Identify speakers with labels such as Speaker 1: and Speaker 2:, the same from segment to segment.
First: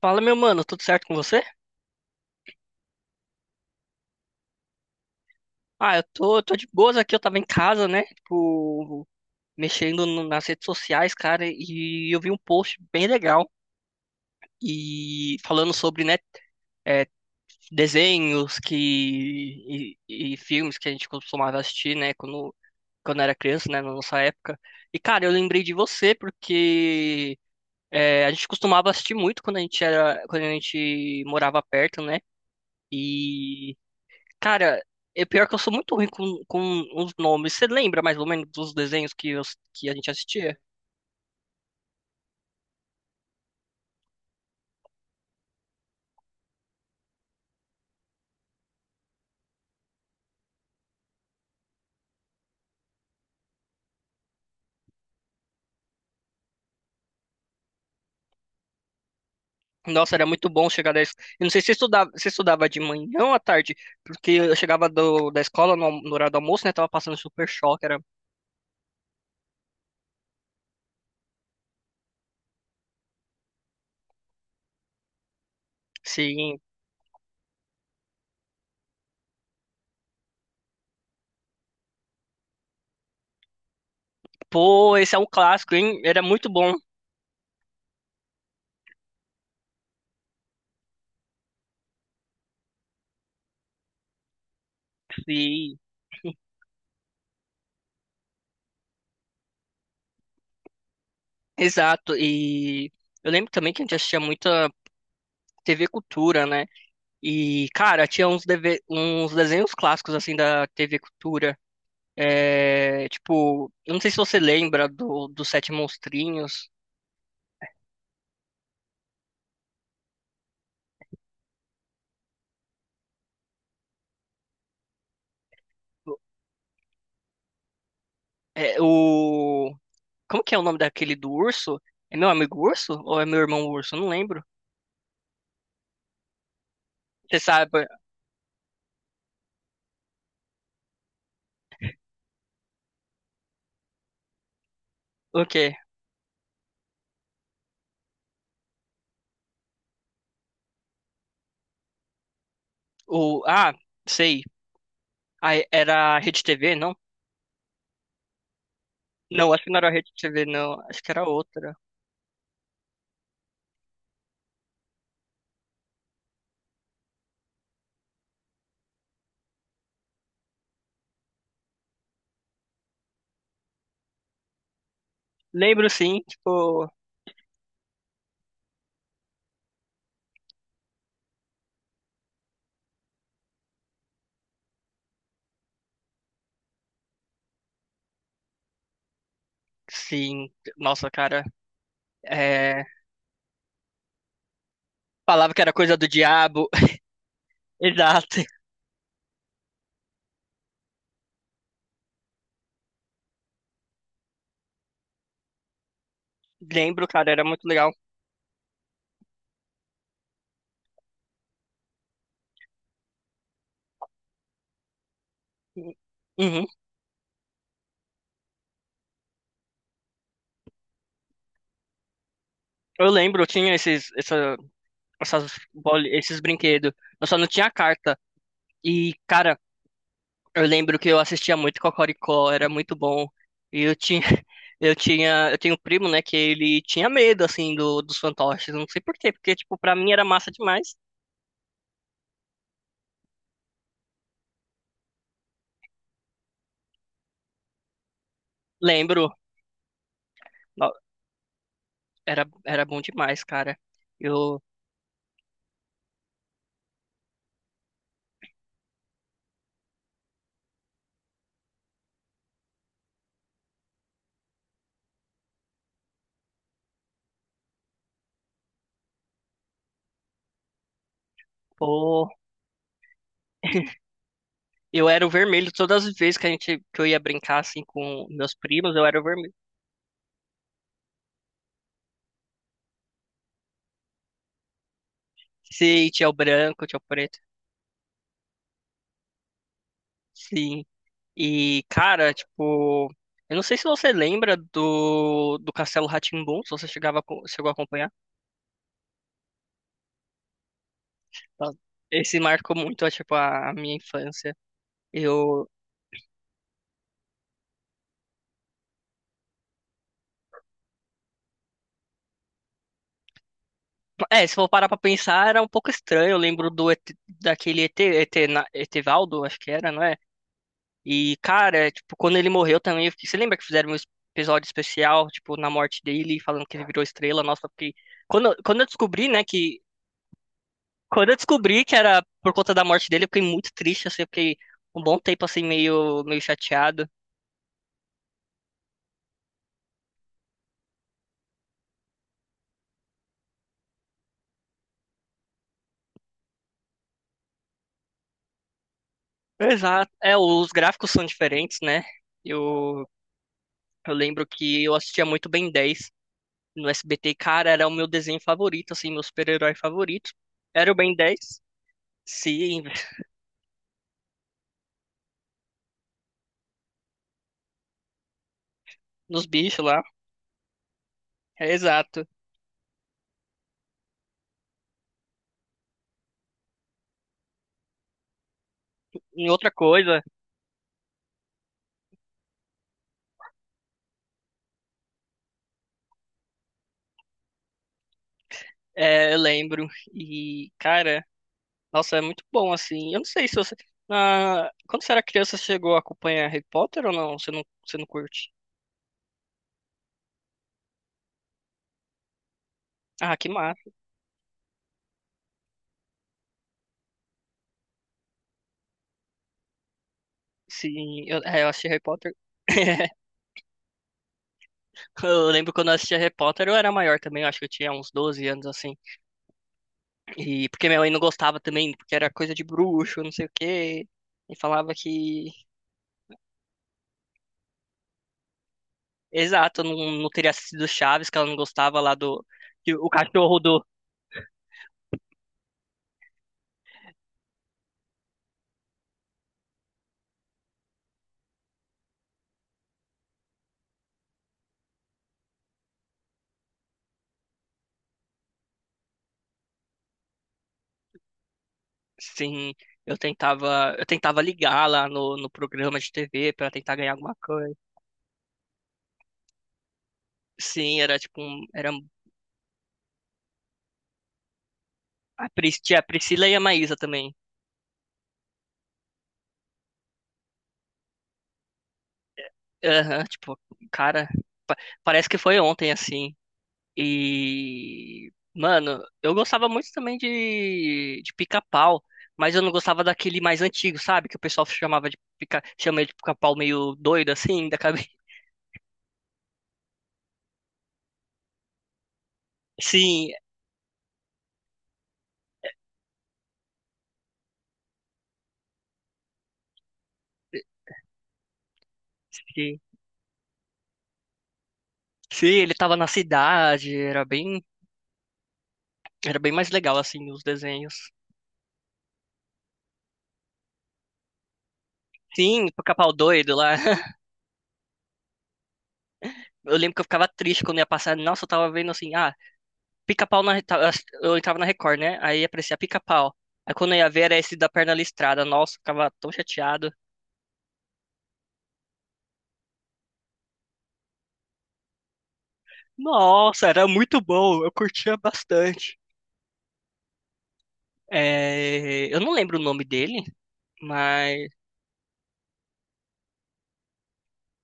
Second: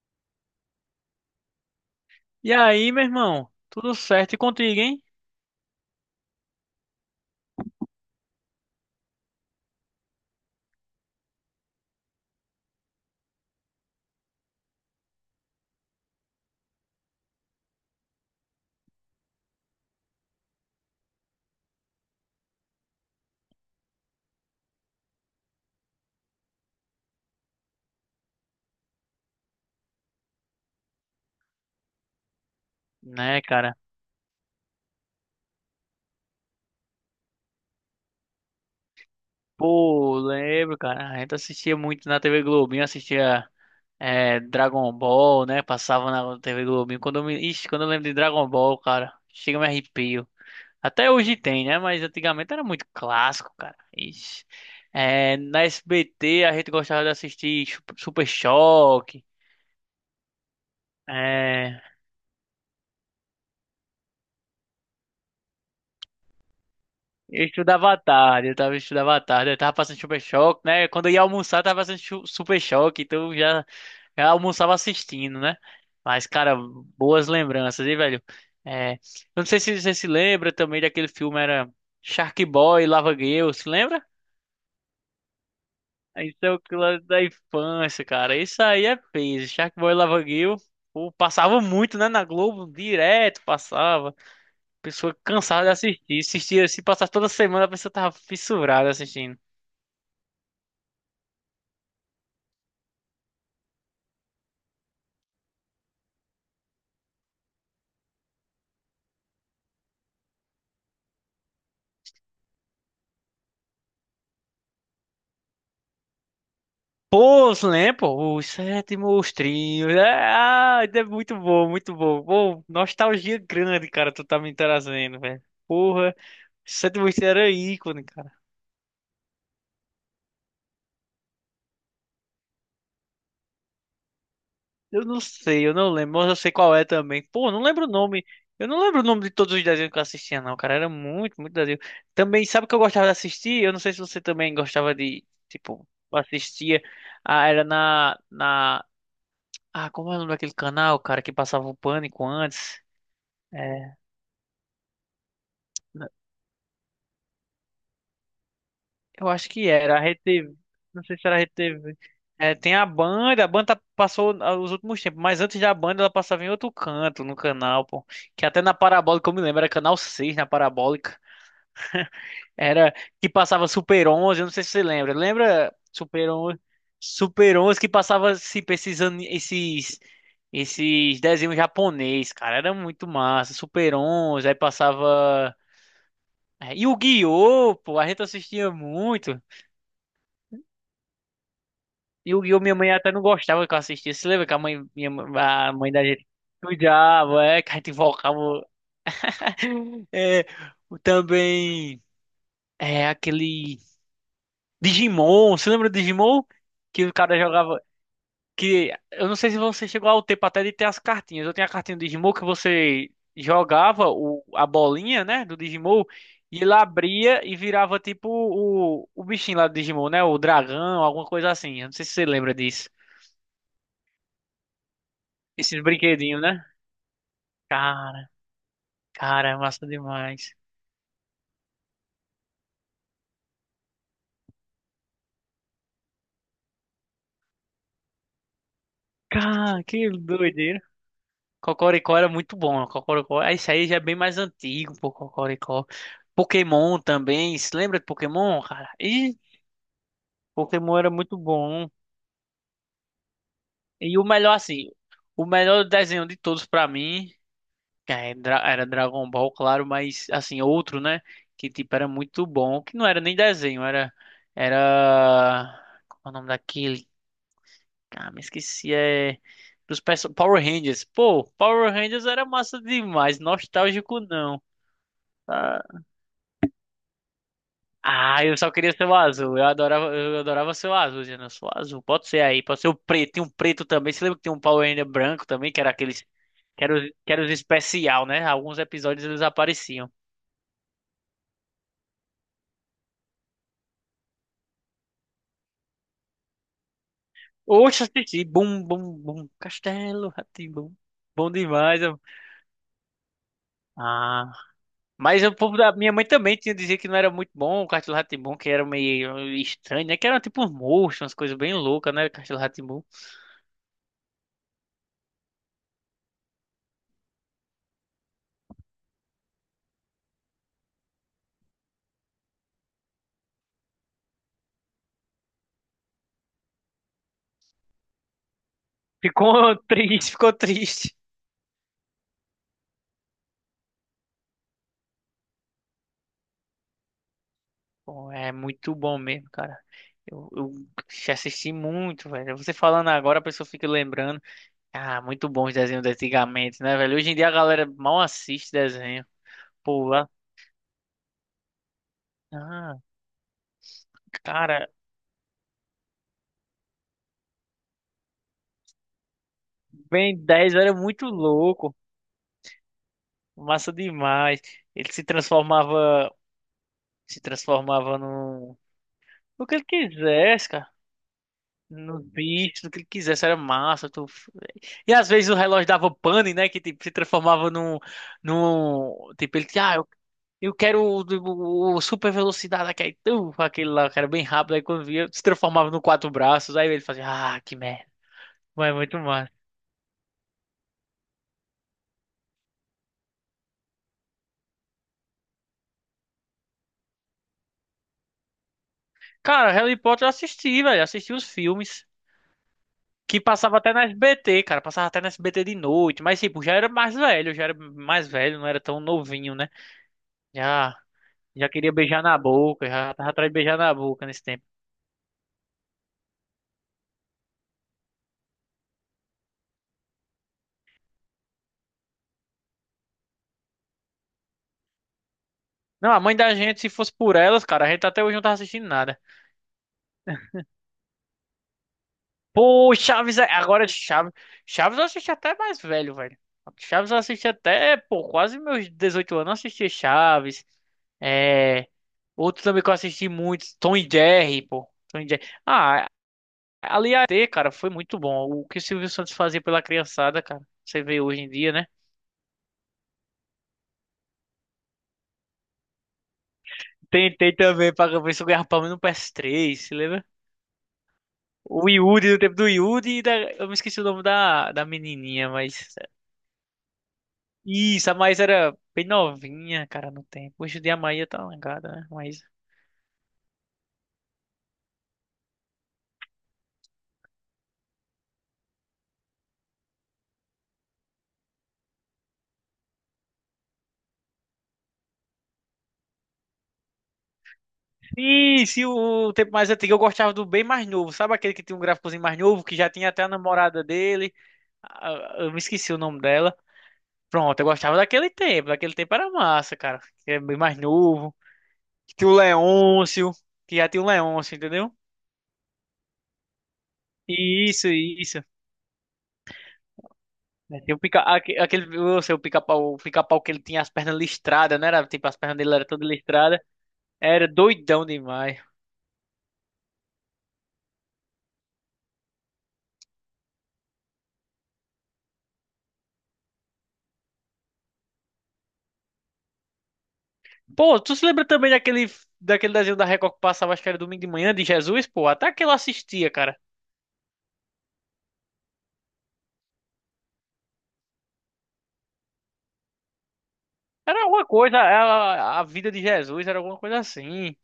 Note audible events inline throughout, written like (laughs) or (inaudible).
Speaker 1: Fala, meu mano, tudo certo com você?
Speaker 2: E aí, meu irmão? Tudo certo e contigo, hein?
Speaker 1: Ah, eu tô de boas aqui, eu tava em casa, né? Tipo, mexendo nas redes sociais, cara, e eu vi um post bem legal e falando sobre, né, é, desenhos e filmes que a gente costumava assistir, né, quando era criança, né, na nossa época. E, cara, eu lembrei de você porque a gente costumava assistir muito quando a gente morava perto, né?
Speaker 2: Né, cara?
Speaker 1: Cara, é pior que eu sou muito ruim com os nomes. Você lembra mais ou menos dos desenhos que a gente
Speaker 2: Pô,
Speaker 1: assistia?
Speaker 2: lembro, cara. A gente assistia muito na TV Globinho, assistia Dragon Ball, né? Passava na TV Globinho. Ixi, quando eu lembro de Dragon Ball, cara, chega me arrepio. Até hoje tem, né? Mas antigamente era muito clássico, cara. Ixi. É, na SBT a gente gostava de assistir Super Choque.
Speaker 1: Nossa, era muito bom chegar. Eu não sei se
Speaker 2: É,
Speaker 1: você estudava de manhã ou à tarde, porque eu chegava da escola no horário do almoço, né? Tava passando
Speaker 2: eu
Speaker 1: Super Choque,
Speaker 2: estudava à
Speaker 1: era...
Speaker 2: tarde, eu tava passando Super Choque, né? Quando eu ia almoçar, eu tava passando Super Choque, então eu já almoçava assistindo, né? Mas, cara,
Speaker 1: Sim,
Speaker 2: boas lembranças, hein, velho? É, eu não sei se você se lembra também daquele filme, era Shark Boy, Lava Girl, se lembra?
Speaker 1: pô, esse é um clássico, hein? Era
Speaker 2: Isso
Speaker 1: muito
Speaker 2: é o
Speaker 1: bom.
Speaker 2: que lá da infância, cara. Isso aí é peso. Shark Boy e Lava Girl, pô, passava muito, né, na Globo, direto passava. Pessoa cansada de
Speaker 1: Sim,
Speaker 2: assistir. Assistia, se passar toda semana, a pessoa tava fissurada assistindo.
Speaker 1: exato. E eu lembro também que a gente assistia muita TV Cultura, né? E, cara, tinha uns desenhos clássicos, assim, da TV Cultura. É, tipo, eu não sei se você lembra dos Sete Monstrinhos.
Speaker 2: Pô, os Lempo, os sétimos trios. Ah, é muito bom, muito bom. Pô, nostalgia grande, cara, tu tá me trazendo, velho. Porra, sete trios era ícone, cara.
Speaker 1: É, o... Como que é o nome daquele do urso? É meu amigo urso? Ou é meu irmão urso? Eu não lembro.
Speaker 2: Eu não sei, eu não lembro, mas eu sei qual é também.
Speaker 1: Você
Speaker 2: Pô, não lembro
Speaker 1: sabe
Speaker 2: o nome. Eu não lembro o nome de todos os desenhos que eu assistia, não, cara. Era muito, muito desenho. Também, sabe o que eu gostava de assistir? Eu não sei se você também gostava de,
Speaker 1: o quê?
Speaker 2: tipo, assistia. Ah, era na, na Ah, como é o nome daquele canal, cara, que passava o Pânico antes?
Speaker 1: Ah,
Speaker 2: É,
Speaker 1: sei. Ah,
Speaker 2: n-
Speaker 1: era a Rede TV, não?
Speaker 2: eu acho
Speaker 1: Não, acho
Speaker 2: que
Speaker 1: que não era a
Speaker 2: era a
Speaker 1: Rede TV,
Speaker 2: RedeTV.
Speaker 1: não. Acho
Speaker 2: Não
Speaker 1: que
Speaker 2: sei
Speaker 1: era
Speaker 2: se era a
Speaker 1: outra.
Speaker 2: RedeTV. É, tem a Band, passou, os últimos tempos, mas antes da Band ela passava em outro canto no canal, pô. Que até na Parabólica eu me lembro, era canal 6 na Parabólica. Era que passava Super 11, eu não sei se você lembra. Lembra
Speaker 1: Lembro, sim,
Speaker 2: Super 11?
Speaker 1: tipo.
Speaker 2: Super 11 que passava se esses, ani- esses, esses desenhos japonês, cara. Era muito massa. Super 11, aí passava. E o Guiô, pô, a gente assistia muito.
Speaker 1: Sim, nossa, cara,
Speaker 2: E o Guiô, minha
Speaker 1: é...
Speaker 2: mãe até não gostava que eu assistia. Você lembra que
Speaker 1: Falava que era
Speaker 2: a mãe
Speaker 1: coisa
Speaker 2: da
Speaker 1: do
Speaker 2: gente
Speaker 1: diabo.
Speaker 2: cuidava,
Speaker 1: (laughs)
Speaker 2: que a gente
Speaker 1: Exato.
Speaker 2: invocava. É, também, aquele Digimon. Você lembra do Digimon? Que
Speaker 1: Lembro,
Speaker 2: o
Speaker 1: cara,
Speaker 2: cara
Speaker 1: era muito
Speaker 2: jogava,
Speaker 1: legal.
Speaker 2: que eu não sei se você chegou ao tempo até de ter as cartinhas. Eu tenho a cartinha do Digimon que você jogava a bolinha, né, do Digimon, e
Speaker 1: Uhum.
Speaker 2: ele abria e virava tipo o bichinho lá do Digimon, né, o dragão, alguma coisa assim. Eu não sei se você lembra disso.
Speaker 1: Eu lembro, eu tinha esses, essa, essas
Speaker 2: Esses
Speaker 1: boli- esses
Speaker 2: brinquedinhos, né?
Speaker 1: brinquedos. Eu só não tinha a carta.
Speaker 2: Cara,
Speaker 1: E,
Speaker 2: cara, é
Speaker 1: cara,
Speaker 2: massa demais.
Speaker 1: eu lembro que eu assistia muito Cocoricó, era muito bom. E eu tinha, (laughs) eu tenho um primo, né, que ele tinha medo, assim, dos fantoches. Não sei por quê, porque, tipo,
Speaker 2: Cara,
Speaker 1: pra
Speaker 2: que
Speaker 1: mim era massa
Speaker 2: doideira.
Speaker 1: demais.
Speaker 2: Cocoricó era muito bom, né? Cocoricó, ah, isso aí já é bem mais antigo, pô, Cocoricó. Pokémon também. Se lembra de Pokémon, cara?
Speaker 1: Lembro,
Speaker 2: Ih,
Speaker 1: no-
Speaker 2: Pokémon era muito bom.
Speaker 1: era bom demais, cara.
Speaker 2: E o melhor,
Speaker 1: Eu,
Speaker 2: assim, o melhor desenho de todos pra mim era Dragon Ball, claro, mas, assim, outro, né? Que, tipo, era muito bom. Que não era nem desenho, era. Era. Qual é o nome daquele? Ah, me esqueci. É. Power Rangers. Pô, Power Rangers era massa demais. Nostálgico, não.
Speaker 1: Eu era o vermelho todas as vezes que a gente que eu ia brincar assim com
Speaker 2: Ah,
Speaker 1: meus
Speaker 2: eu só queria
Speaker 1: primos,
Speaker 2: ser
Speaker 1: eu
Speaker 2: o
Speaker 1: era o vermelho.
Speaker 2: azul. Eu adorava ser o azul, dizendo, eu sou o azul. Pode ser aí, pode ser o preto. Tem um preto também. Você lembra que tem um Power Ranger branco também, que era
Speaker 1: Sim,
Speaker 2: aqueles.
Speaker 1: tinha o branco,
Speaker 2: Que era
Speaker 1: tinha o
Speaker 2: os, que
Speaker 1: preto.
Speaker 2: era os especial, né? Alguns episódios eles apareciam.
Speaker 1: Sim. E cara, tipo, eu não sei se você lembra do Castelo Rá Tim, se você chegou a
Speaker 2: Oxe,
Speaker 1: acompanhar.
Speaker 2: assisti. Bum, bum, bum. Castelo Rá-Tim-Bum. Bom
Speaker 1: Tá.
Speaker 2: demais.
Speaker 1: Esse marcou muito, tipo, a minha
Speaker 2: Ah.
Speaker 1: infância.
Speaker 2: Mas o
Speaker 1: Eu
Speaker 2: povo da minha mãe também tinha dizer que não era muito bom o Castelo Rá, que era meio estranho, né? Que era tipo uns monstros, umas coisas bem loucas, né? Castelo Rá.
Speaker 1: É, se for parar pra pensar, era um pouco estranho. Eu lembro do ET, daquele Etevaldo, acho que era, não era? E, cara, tipo, quando ele morreu também. Você lembra que fizeram um episódio especial, tipo, na morte dele, falando que ele virou estrela? Nossa, eu fiquei. Quando eu descobri, né,
Speaker 2: Ficou
Speaker 1: que.
Speaker 2: (laughs) triste, ficou triste.
Speaker 1: Quando eu descobri que era por conta da morte dele, eu fiquei muito triste, assim, eu fiquei um bom tempo, assim, meio chateado.
Speaker 2: Pô, é muito bom mesmo, cara. Eu já assisti muito, velho. Você falando agora, a pessoa fica lembrando. Ah, muito bom os desenhos de antigamente, né, velho? Hoje em dia a galera mal assiste desenho. Pô,
Speaker 1: Exato.
Speaker 2: lá.
Speaker 1: É, os gráficos são diferentes, né?
Speaker 2: Ah,
Speaker 1: Eu, eu lembro que
Speaker 2: cara,
Speaker 1: eu assistia muito Ben 10 no SBT, cara, era o meu desenho favorito, assim, meu super-herói favorito.
Speaker 2: Ben 10
Speaker 1: Era
Speaker 2: era
Speaker 1: o Ben
Speaker 2: muito
Speaker 1: dez
Speaker 2: louco.
Speaker 1: Sim, (laughs)
Speaker 2: Massa demais. Ele se transformava no,
Speaker 1: nos
Speaker 2: no que
Speaker 1: bichos
Speaker 2: ele
Speaker 1: lá.
Speaker 2: quisesse, cara.
Speaker 1: É,
Speaker 2: Nos
Speaker 1: exato.
Speaker 2: bichos, no que ele quisesse, era massa. E às vezes o relógio dava pane, né? Que tipo, se transformava num.
Speaker 1: Em
Speaker 2: Tipo, ele.
Speaker 1: outra
Speaker 2: Ah,
Speaker 1: coisa,
Speaker 2: eu quero o super velocidade, aquele, aquele lá, eu quero bem rápido. Aí quando via, se transformava no quatro braços. Aí ele fazia, ah, que merda. Mas é muito
Speaker 1: eu
Speaker 2: massa.
Speaker 1: lembro. E, cara, nossa, é muito bom, assim. Eu não sei se você. Quando você era criança, você chegou a acompanhar Harry Potter ou não? Você não curte?
Speaker 2: Cara, Harry Potter eu assisti, velho. Assisti os filmes.
Speaker 1: Ah,
Speaker 2: Que
Speaker 1: que
Speaker 2: passava
Speaker 1: massa.
Speaker 2: até na SBT, cara. Passava até na SBT de noite. Mas, tipo, já era mais velho. Já era mais velho, não era tão novinho, né? Já,
Speaker 1: Sim, eu
Speaker 2: já
Speaker 1: assisti
Speaker 2: queria
Speaker 1: Harry
Speaker 2: beijar
Speaker 1: Potter.
Speaker 2: na boca. Já
Speaker 1: (laughs)
Speaker 2: tava atrás de beijar na boca nesse tempo.
Speaker 1: Eu lembro quando eu assistia Harry Potter, eu era maior também, eu acho que eu tinha uns 12 anos assim. E porque minha mãe não gostava também, porque era coisa de bruxo, não sei o quê. E falava que.
Speaker 2: Não, a mãe da gente, se fosse por elas, cara, a gente até hoje não tava assistindo nada.
Speaker 1: Exato, não teria sido Chaves, que ela não gostava lá do. Que
Speaker 2: Pô,
Speaker 1: o
Speaker 2: Chaves,
Speaker 1: cachorro do.
Speaker 2: agora Chaves. Chaves eu assisti até mais velho, velho. Chaves eu assisti até, pô, quase meus 18 anos eu assisti Chaves. É. Outro também que eu assisti muito, Tom e Jerry, pô. Tom e Jerry. Ah, ali a T, cara, foi muito bom. O que o Silvio Santos fazia pela criançada, cara. Você vê hoje em dia, né?
Speaker 1: Sim, eu tentava ligar lá no programa de TV pra tentar ganhar alguma
Speaker 2: Tentei
Speaker 1: coisa.
Speaker 2: também pra ver se eu ganhava pelo menos no PS3, se lembra?
Speaker 1: Sim, era tipo um,
Speaker 2: O
Speaker 1: era um,
Speaker 2: Yuri, do tempo do Yuri e da... Eu me esqueci o nome da menininha, mas...
Speaker 1: Tinha a Priscila e a Maísa também.
Speaker 2: Isso, a Maísa era bem novinha, cara, no tempo. Hoje em dia a Maísa tá langada, né? Maísa.
Speaker 1: Aham, tipo, cara, pa- parece que foi ontem assim. E mano, eu gostava muito também de pica-pau, mas eu não gostava daquele mais antigo, sabe? Que o pessoal chama ele de pica-pau meio doido assim, da cabeça. (laughs)
Speaker 2: Isso, e o tempo mais antigo eu gostava do bem mais novo. Sabe aquele que tinha um gráficozinho mais novo, que já tinha até a
Speaker 1: Sim,
Speaker 2: namorada dele? Ah, eu me esqueci o nome dela. Pronto, eu gostava daquele tempo. Daquele tempo era massa, cara. Que era bem mais novo. Que tinha o
Speaker 1: sim.
Speaker 2: Leôncio, que já tinha o Leôncio, entendeu?
Speaker 1: Sim, ele tava na cidade, era bem.
Speaker 2: Isso, isso.
Speaker 1: Era bem mais legal, assim, os
Speaker 2: É,
Speaker 1: desenhos.
Speaker 2: tem aquele, eu sei, o pica-pau que ele tinha as pernas listradas, né? Era, tipo, as pernas
Speaker 1: Sim,
Speaker 2: dele eram todas
Speaker 1: Pica-Pau doido
Speaker 2: listradas.
Speaker 1: lá. (laughs)
Speaker 2: Era doidão demais.
Speaker 1: Eu lembro que eu ficava triste quando ia passar. Nossa, eu tava vendo assim, ah, Pica-Pau. Eu entrava na Record, né? Aí aparecia Pica-Pau. Aí quando eu ia ver era esse da perna listrada. Nossa, eu ficava tão chateado.
Speaker 2: Pô, tu se lembra também daquele desenho da Record que passava, acho que era domingo de manhã, de Jesus? Pô, até que eu assistia, cara.
Speaker 1: Nossa, era muito bom. Eu curtia bastante. É, eu não lembro o nome dele,
Speaker 2: Era alguma
Speaker 1: mas.
Speaker 2: coisa, a vida de Jesus era alguma coisa assim.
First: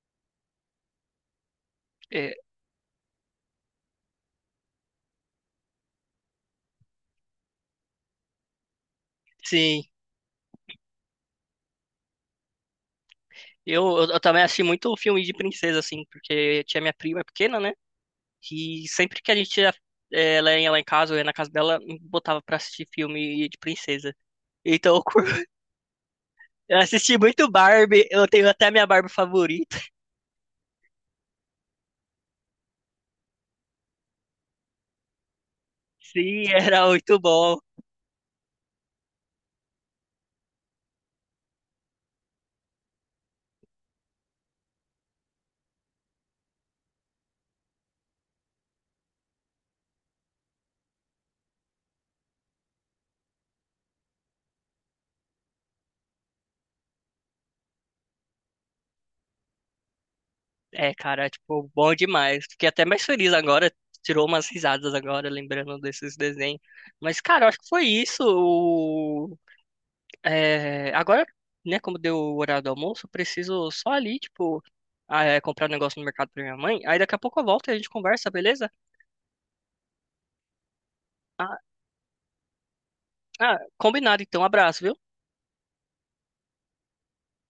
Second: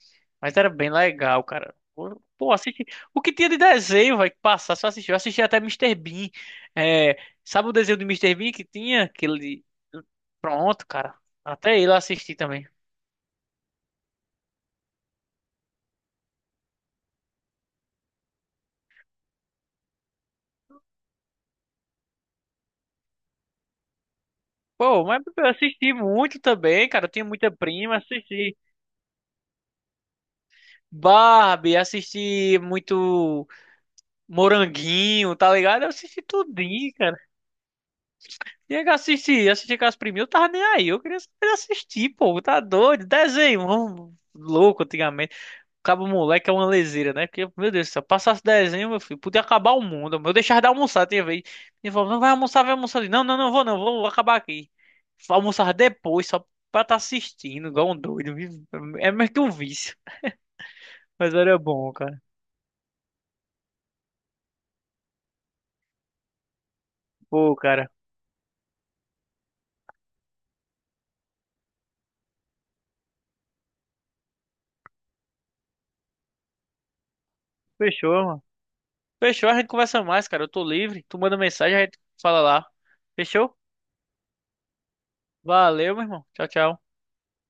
Speaker 2: Mas era bem legal, cara. Pô,
Speaker 1: é,
Speaker 2: pô, assisti. O que tinha de desenho, vai, que passar, só assistiu. Eu assisti até Mister Bean. É, sabe o desenho do Mister Bean que tinha? Que ele...
Speaker 1: Sim.
Speaker 2: Pronto, cara. Até ele eu assisti também.
Speaker 1: Eu também assisti muito filme de princesa, assim, porque tinha minha prima pequena, né? Que sempre que a gente ia, ela ia lá em casa, ou ia na casa dela, me botava pra assistir filme de princesa. Então, eu
Speaker 2: Pô, mas
Speaker 1: cur-
Speaker 2: eu
Speaker 1: (laughs)
Speaker 2: assisti muito
Speaker 1: Eu
Speaker 2: também, cara. Eu
Speaker 1: assisti
Speaker 2: tinha
Speaker 1: muito
Speaker 2: muita prima,
Speaker 1: Barbie, eu tenho
Speaker 2: assisti
Speaker 1: até a minha Barbie favorita. (laughs)
Speaker 2: Barbie, assisti muito. Moranguinho, tá ligado? Eu assisti
Speaker 1: Sim, era
Speaker 2: tudinho, cara.
Speaker 1: muito bom.
Speaker 2: Tinha que assistir com as priminhas, eu tava nem aí. Eu queria saber assistir, pô, tá doido. Desenho, louco antigamente. Cabo moleque é uma leseira, né? Porque, meu Deus, se eu passasse desenho, meu filho, podia acabar o mundo. Eu deixava de almoçar, tinha vez. Ele falou, não vai almoçar, vai almoçar ali. Não, não, não vou, não, vou acabar aqui. Almoçar depois, só pra tá assistindo, igual um doido. É meio que um vício.
Speaker 1: É, cara,
Speaker 2: Mas era
Speaker 1: tipo,
Speaker 2: bom,
Speaker 1: bom
Speaker 2: cara.
Speaker 1: demais. Fiquei até mais feliz agora, tirou umas risadas agora, lembrando desses desenhos. Mas, cara, eu
Speaker 2: Pô,
Speaker 1: acho que foi
Speaker 2: cara,
Speaker 1: isso. Agora, né, como deu o horário do almoço, eu preciso só ali, tipo, ah, comprar um negócio no mercado pra minha mãe. Aí daqui a pouco eu volto e a gente
Speaker 2: fechou,
Speaker 1: conversa,
Speaker 2: mano.
Speaker 1: beleza?
Speaker 2: Fechou, a gente conversa mais, cara. Eu tô livre. Tu manda
Speaker 1: Ah,
Speaker 2: mensagem, a gente fala lá. Fechou?
Speaker 1: Ah, combinado, então. Abraço, viu?
Speaker 2: Valeu, meu irmão. Tchau, tchau.